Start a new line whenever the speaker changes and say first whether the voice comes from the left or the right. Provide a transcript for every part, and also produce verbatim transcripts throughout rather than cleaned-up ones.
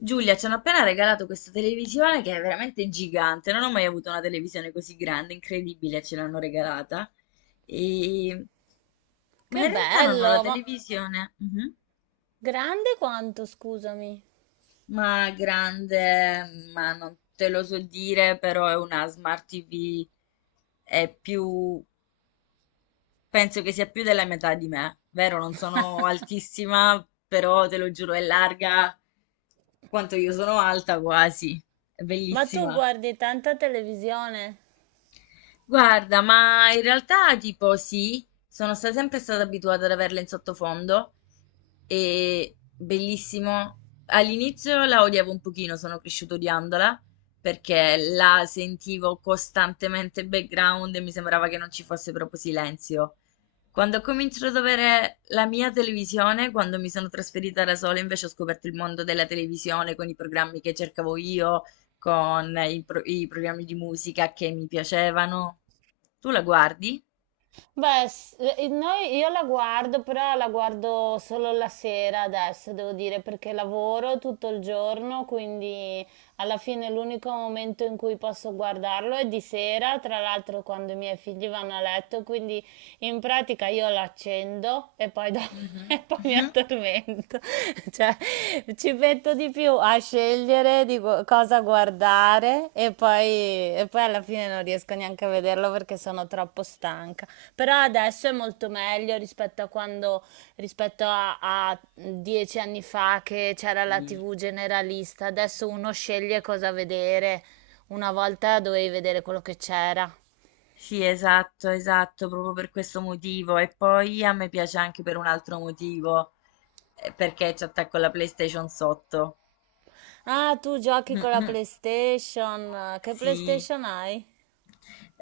left: Giulia, ci hanno appena regalato questa televisione che è veramente gigante. Non ho mai avuto una televisione così grande, incredibile, ce l'hanno regalata. E... Ma
right: Che
left: in realtà non ho la
right: bello, ma
left: televisione. Mhm.
right: grande quanto, scusami.
left: Ma grande, ma non te lo so dire, però è una smart tivù, è più, penso che sia più della metà di me, vero? Non sono altissima, però te lo giuro, è larga quanto io sono alta quasi, è
right: Ma tu
left: bellissima.
right: guardi tanta televisione?
left: Guarda, ma in realtà tipo sì, sono sta- sempre stata abituata ad averla in sottofondo e bellissimo. All'inizio la odiavo un pochino, sono cresciuta odiandola perché la sentivo costantemente in background e mi sembrava che non ci fosse proprio silenzio. Quando ho cominciato ad avere la mia televisione, quando mi sono trasferita da sola, invece ho scoperto il mondo della televisione con i programmi che cercavo io con i, pro- i programmi di musica che mi piacevano. Tu la guardi?
right: Beh, s- eh, noi- io la guardo, però la guardo solo la sera adesso, devo dire, perché lavoro tutto il giorno, quindi alla fine l'unico momento in cui posso guardarlo è di sera, tra l'altro quando i miei figli vanno a letto, quindi in pratica io l'accendo e poi, do- e
left: Mhm.
right: poi mi
left: Mhm.
right: addormento. Cioè, ci metto di più a scegliere di gu- cosa guardare e poi, e poi alla fine non riesco neanche a vederlo perché sono troppo stanca. Però adesso è molto meglio rispetto a quando, rispetto a, a dieci anni fa che c'era la
left: Sì.
right: T V generalista. Adesso uno sceglie cosa vedere. Una volta dovevi vedere quello che c'era.
left: Sì, esatto, esatto, proprio per questo motivo. E poi a me piace anche per un altro motivo, eh, perché ci attacco la PlayStation sotto.
right: Ah, tu giochi con la PlayStation. Che
left: Sì.
right: PlayStation hai?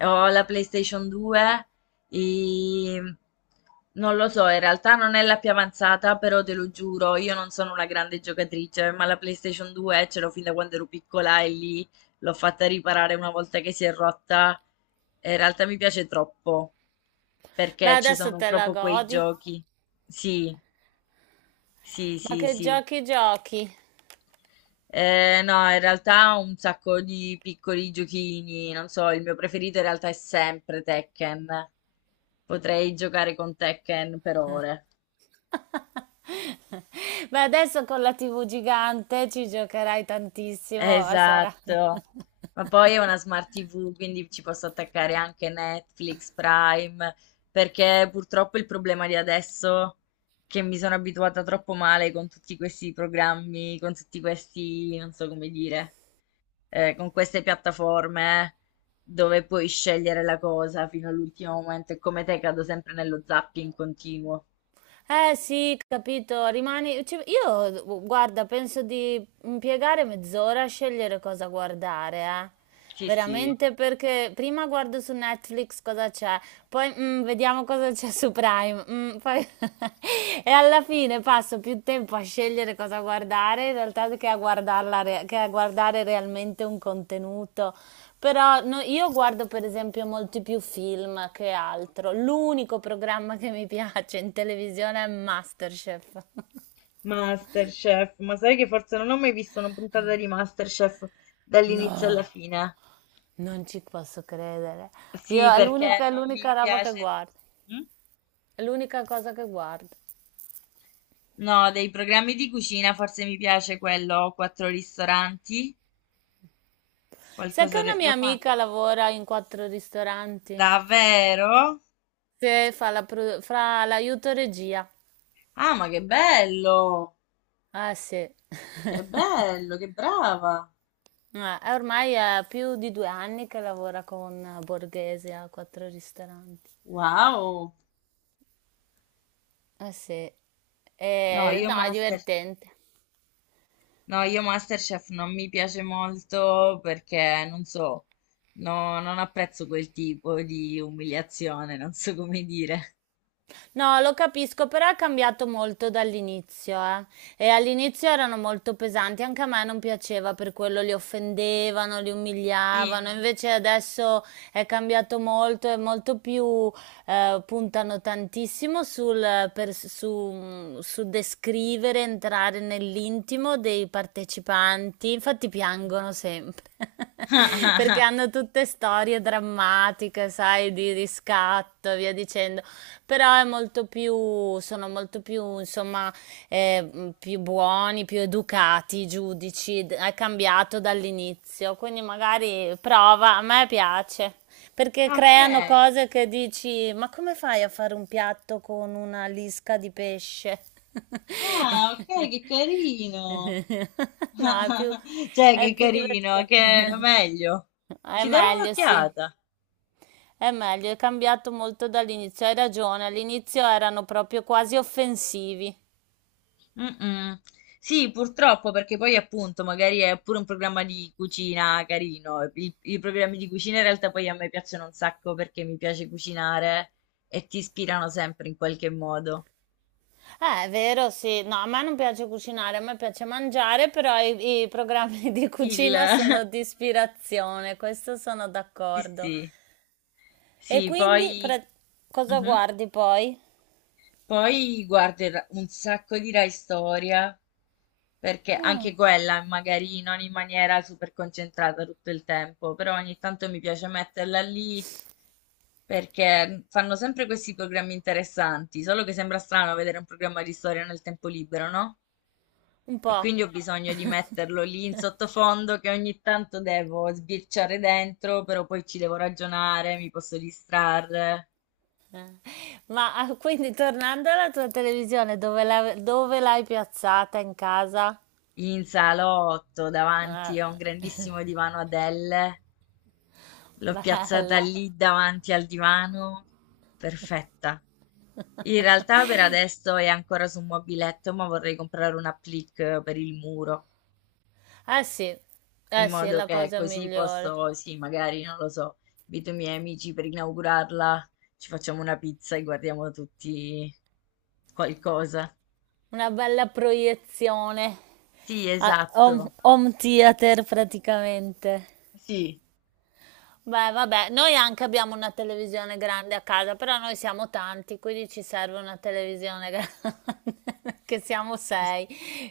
left: Ho la PlayStation due e non lo so, in realtà non è la più avanzata, però te lo giuro, io non sono una grande giocatrice, ma la PlayStation due ce l'ho fin da quando ero piccola e lì l'ho fatta riparare una volta che si è rotta. E in realtà mi piace troppo,
right: Beh,
left: perché ci
right: adesso
left: sono
right: te la
left: proprio quei
right: godi.
left: giochi. Sì, sì,
right: Ma
left: sì,
right: che
left: sì.
right: giochi giochi?
left: Eh, no, in realtà ho un sacco di piccoli giochini, non so, il mio preferito in realtà è sempre Tekken. Potrei giocare con Tekken per ore.
right: Beh, adesso con la T V gigante ci giocherai tantissimo. Sarà.
left: Esatto. Ma poi è una smart tivù, quindi ci posso attaccare anche Netflix, Prime, perché purtroppo il problema di adesso è che mi sono abituata troppo male con tutti questi programmi, con tutti questi, non so come dire. Eh, con queste piattaforme eh, dove puoi scegliere la cosa fino all'ultimo momento e come te cado sempre nello zapping continuo.
right: Eh sì, capito, rimani... ci- io, guarda, penso di impiegare mezz'ora a scegliere cosa guardare, eh.
left: Sì, sì.
right: Veramente perché prima guardo su Netflix cosa c'è, poi mm, vediamo cosa c'è su Prime, mm, poi- e alla fine passo più tempo a scegliere cosa guardare in realtà che a guardarla re- che a guardare realmente un contenuto. Però no- io guardo per esempio molti più film che altro. L'unico programma che mi piace in televisione è MasterChef.
left: Masterchef, ma sai che forse non ho mai visto una puntata di Masterchef dall'inizio alla
right: No,
left: fine?
right: non ci posso credere.
left: Sì,
right: Io è
left: perché
right: l'unica, è
left: non
right: l'unica
left: mi
right: roba che
left: piace.
right: guardo.
left: Mm?
right: È l'unica cosa che guardo.
left: No, dei programmi di cucina forse mi piace quello Quattro ristoranti,
right: Sai che
left: qualcosa de-
right: una
left: lo
right: mia amica
left: fanno.
right: lavora in quattro ristoranti?
left: Davvero?
right: Sì, fa la pro- fa l'aiuto regia.
left: Ah, ma che bello!
right: Ah sì.
left: Che bello, che brava.
right: Eh, Ormai è più di due anni che lavora con Borghese a quattro ristoranti.
left: Wow.
right: Eh sì,
left: No,
right: Eh,
left: io
right: no, è
left: Master,
right: divertente.
left: no, io Masterchef non mi piace molto perché non so, no, non apprezzo quel tipo di umiliazione, non so come dire.
right: No, lo capisco, però è cambiato molto dall'inizio, eh. E all'inizio erano molto pesanti, anche a me non piaceva, per quello li offendevano, li
left: Sì.
right: umiliavano. Invece adesso è cambiato molto, è molto più, eh, puntano tantissimo sul, per- su, su descrivere, entrare nell'intimo dei partecipanti. Infatti piangono sempre. Perché hanno tutte storie drammatiche, sai, di riscatto e via dicendo, però è molto più, sono molto più, insomma, eh, mh, più buoni, più educati i giudici, d- è cambiato dall'inizio, quindi magari prova, a me piace, perché
left: Ok.
right: creano cose che dici, ma come fai a fare un piatto con una lisca di pesce?
left: Ah, ok, che carino.
right: No, è più,
left: Cioè,
right: è
left: che
right: più
left: carino,
right: divertente.
left: che meglio.
right: È
left: Ci darò
right: meglio, sì.
left: un'occhiata.
right: È meglio, è cambiato molto dall'inizio. Hai ragione, all'inizio erano proprio quasi offensivi.
left: Mm-mm. Sì, purtroppo, perché poi appunto magari è pure un programma di cucina carino. I, I programmi di cucina in realtà poi a me piacciono un sacco perché mi piace cucinare e ti ispirano sempre in qualche modo.
right: Eh, è vero, sì. No, a me non piace cucinare, a me piace mangiare, però i, i programmi di
left: Il...
right: cucina sono di ispirazione, questo sono
left: Sì,
right: d'accordo.
left: sì,
right: E
left: sì,
right: quindi,
left: poi...
right: pre- cosa
left: Mhm.
right: guardi poi?
left: Poi guardo un sacco di Rai Storia, perché
right: Mm,
left: anche quella magari non in maniera super concentrata tutto il tempo, però ogni tanto mi piace metterla lì perché fanno sempre questi programmi interessanti, solo che sembra strano vedere un programma di storia nel tempo libero, no?
right: un
left: E
right: po'.
left: quindi ho bisogno di metterlo lì in sottofondo che ogni tanto devo sbirciare dentro, però poi ci devo ragionare, mi posso distrarre.
right: Eh. Ma ah, quindi tornando alla tua televisione, dove la- dove l'hai piazzata in casa?
left: In salotto, davanti a
right: Ah,
left: un grandissimo divano Adele. L'ho piazzata
right: bello.
left: lì davanti al divano. Perfetta. In realtà per adesso è ancora su un mobiletto, ma vorrei comprare un applique per il muro,
right: Eh sì,
left: in
right: eh sì, è
left: modo
right: la
left: che
right: cosa
left: così
right: migliore.
left: posso, sì, magari, non lo so, invito i miei amici per inaugurarla, ci facciamo una pizza e guardiamo tutti qualcosa.
right: Una bella proiezione.
left: Sì,
right: Ah, home
left: esatto.
right: home theater praticamente.
left: Sì.
right: Beh, vabbè, noi anche abbiamo una televisione grande a casa, però noi siamo tanti, quindi ci serve una televisione grande, che siamo sei.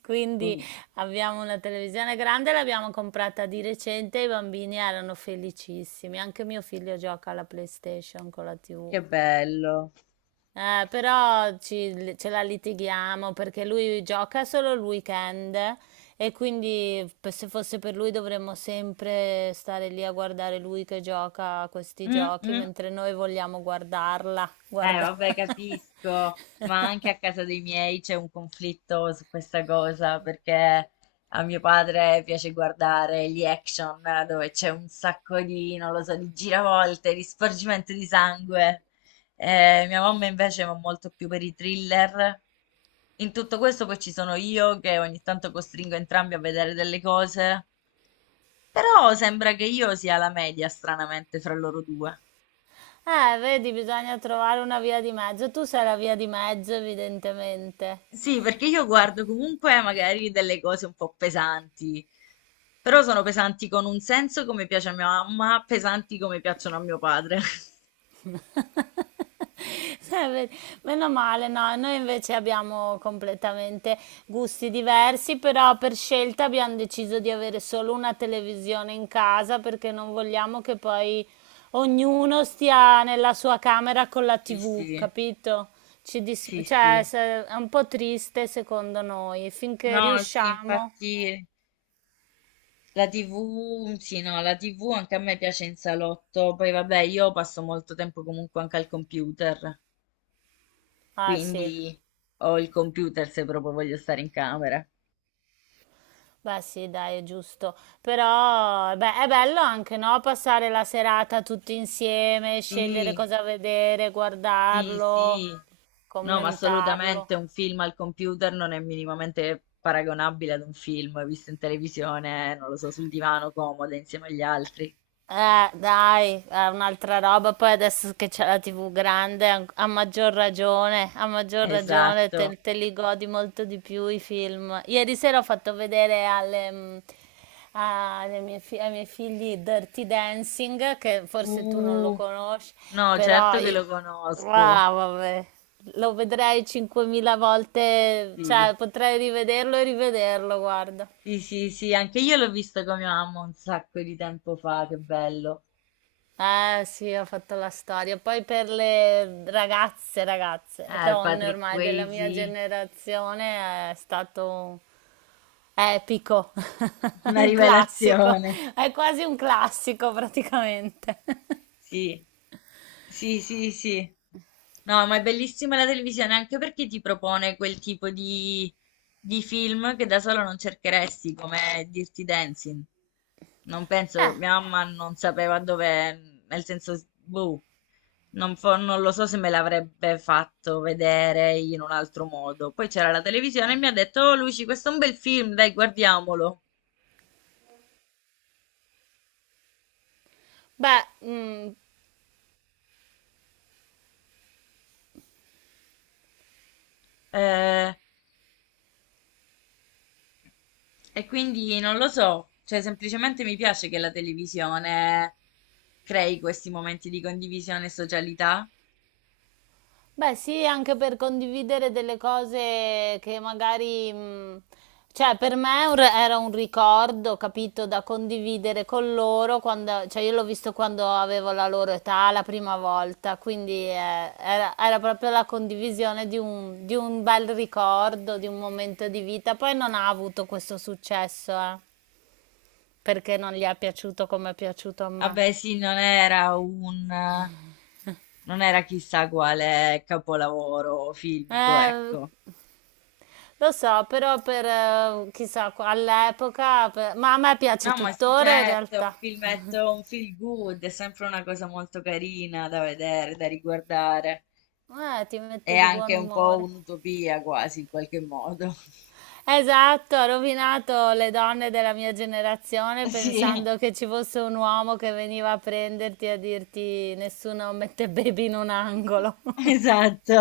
right: Quindi
left: Ci-
right: abbiamo una televisione grande, l'abbiamo comprata di recente, i bambini erano felicissimi. Anche mio figlio gioca alla PlayStation con la tivù.
left: Che bello.
right: Eh, però ci- ce la litighiamo perché lui gioca solo il weekend e quindi p- se fosse per lui dovremmo sempre stare lì a guardare lui che gioca a questi
left: Mm,
right: giochi
left: mm.
right: mentre noi vogliamo guardarla.
left: Eh,
right: Guarda.
left: vabbè, capisco, ma anche a casa dei miei c'è un conflitto su questa cosa perché a mio padre piace guardare gli action eh, dove c'è un sacco di, non lo so, di giravolte, di sporgimento di sangue. Eh, mia mamma invece va molto più per i thriller. In tutto questo poi ci sono io che ogni tanto costringo entrambi a vedere delle cose, però sembra che io sia la media, stranamente, fra loro due.
right: Eh, vedi, bisogna trovare una via di mezzo. Tu sei la via di mezzo, evidentemente.
left: Sì, perché io guardo comunque magari delle cose un po' pesanti, però sono pesanti con un senso come piace a mia mamma, pesanti come piacciono a mio padre.
right: Sai, ve- Meno male, no, noi invece abbiamo completamente gusti diversi, però per scelta abbiamo deciso di avere solo una televisione in casa perché non vogliamo che poi ognuno stia nella sua camera con la
left: Sì,
right: T V,
left: sì,
right: capito? Ci dis-
left: sì,
right: cioè,
left: sì.
right: se- è un po' triste secondo noi, finché
left: No, sì,
right: riusciamo.
left: infatti la tivù, sì, no, la tivù anche a me piace in salotto, poi vabbè, io passo molto tempo comunque anche al computer,
right: Ah, sì.
left: quindi ho il computer se proprio voglio stare in camera.
right: Beh, sì, dai, è giusto. Però, beh, è bello anche, no? Passare la serata tutti insieme, scegliere
left: Sì.
right: cosa vedere,
left: Sì,
right: guardarlo,
left: sì, no, ma
right: commentarlo.
left: assolutamente un film al computer non è minimamente paragonabile ad un film visto in televisione, non lo so, sul divano comoda insieme agli altri.
right: Eh, dai, è un'altra roba. Poi adesso che c'è la T V grande, an- a maggior ragione, a maggior ragione
left: Esatto.
right: te, te li godi molto di più i film. Ieri sera ho fatto vedere alle, mm, alle mie fi- ai miei figli Dirty Dancing, che forse tu non lo
left: Uh,
right: conosci,
left: no,
right: però
left: certo che
right: io-
left: lo conosco.
right: ah, vabbè, lo vedrei cinquemila volte,
left: Sì,
right: cioè potrei rivederlo e rivederlo, guarda.
left: sì, sì, sì, anche io l'ho visto con mia mamma un sacco di tempo fa, che bello.
right: Eh sì, ho fatto la storia. Poi per le ragazze, ragazze,
left: Eh,
right: donne
left: Patrick
right: ormai della mia
left: Swayze,
right: generazione è stato epico,
left: una
right: un classico,
left: rivelazione.
right: è quasi un classico praticamente.
left: Sì, sì, sì, sì. No, ma è bellissima la televisione anche perché ti propone quel tipo di, di film che da solo non cercheresti, come Dirty Dancing. Non penso,
right: Eh,
left: mia mamma non sapeva dove, nel senso, boh, non, fo- non lo so se me l'avrebbe fatto vedere in un altro modo. Poi c'era la televisione e mi ha detto, oh Luci, questo è un bel film, dai, guardiamolo.
right: beh, mm,
left: Eh, E quindi non lo so, cioè semplicemente mi piace che la televisione crei questi momenti di condivisione e socialità.
right: beh, sì, anche per condividere delle cose che magari, mh, cioè per me è un re- era un ricordo, capito, da condividere con loro quando, cioè io l'ho visto quando avevo la loro età la prima volta, quindi eh, era, era proprio la condivisione di un, di un bel ricordo, di un momento di vita. Poi non ha avuto questo successo, eh, perché non gli è piaciuto come è piaciuto a me.
left: Vabbè, sì, non era un, non era chissà quale capolavoro filmico,
right: Eh,
left: ecco.
right: Lo so, però per eh, chissà, all'epoca, per- ma a me piace
left: No, ma sì,
right: tuttora in
left: certo, è un
right: realtà.
left: filmetto, un feel good, è sempre una cosa molto carina da vedere, da riguardare.
right: Eh, ti
left: È
right: mette di buon
left: anche un po'
right: umore.
left: un'utopia quasi, in qualche modo.
right: Esatto, ha rovinato le donne della mia generazione
left: Sì,
right: pensando che ci fosse un uomo che veniva a prenderti e a dirti nessuno mette baby in un angolo.
left: esatto.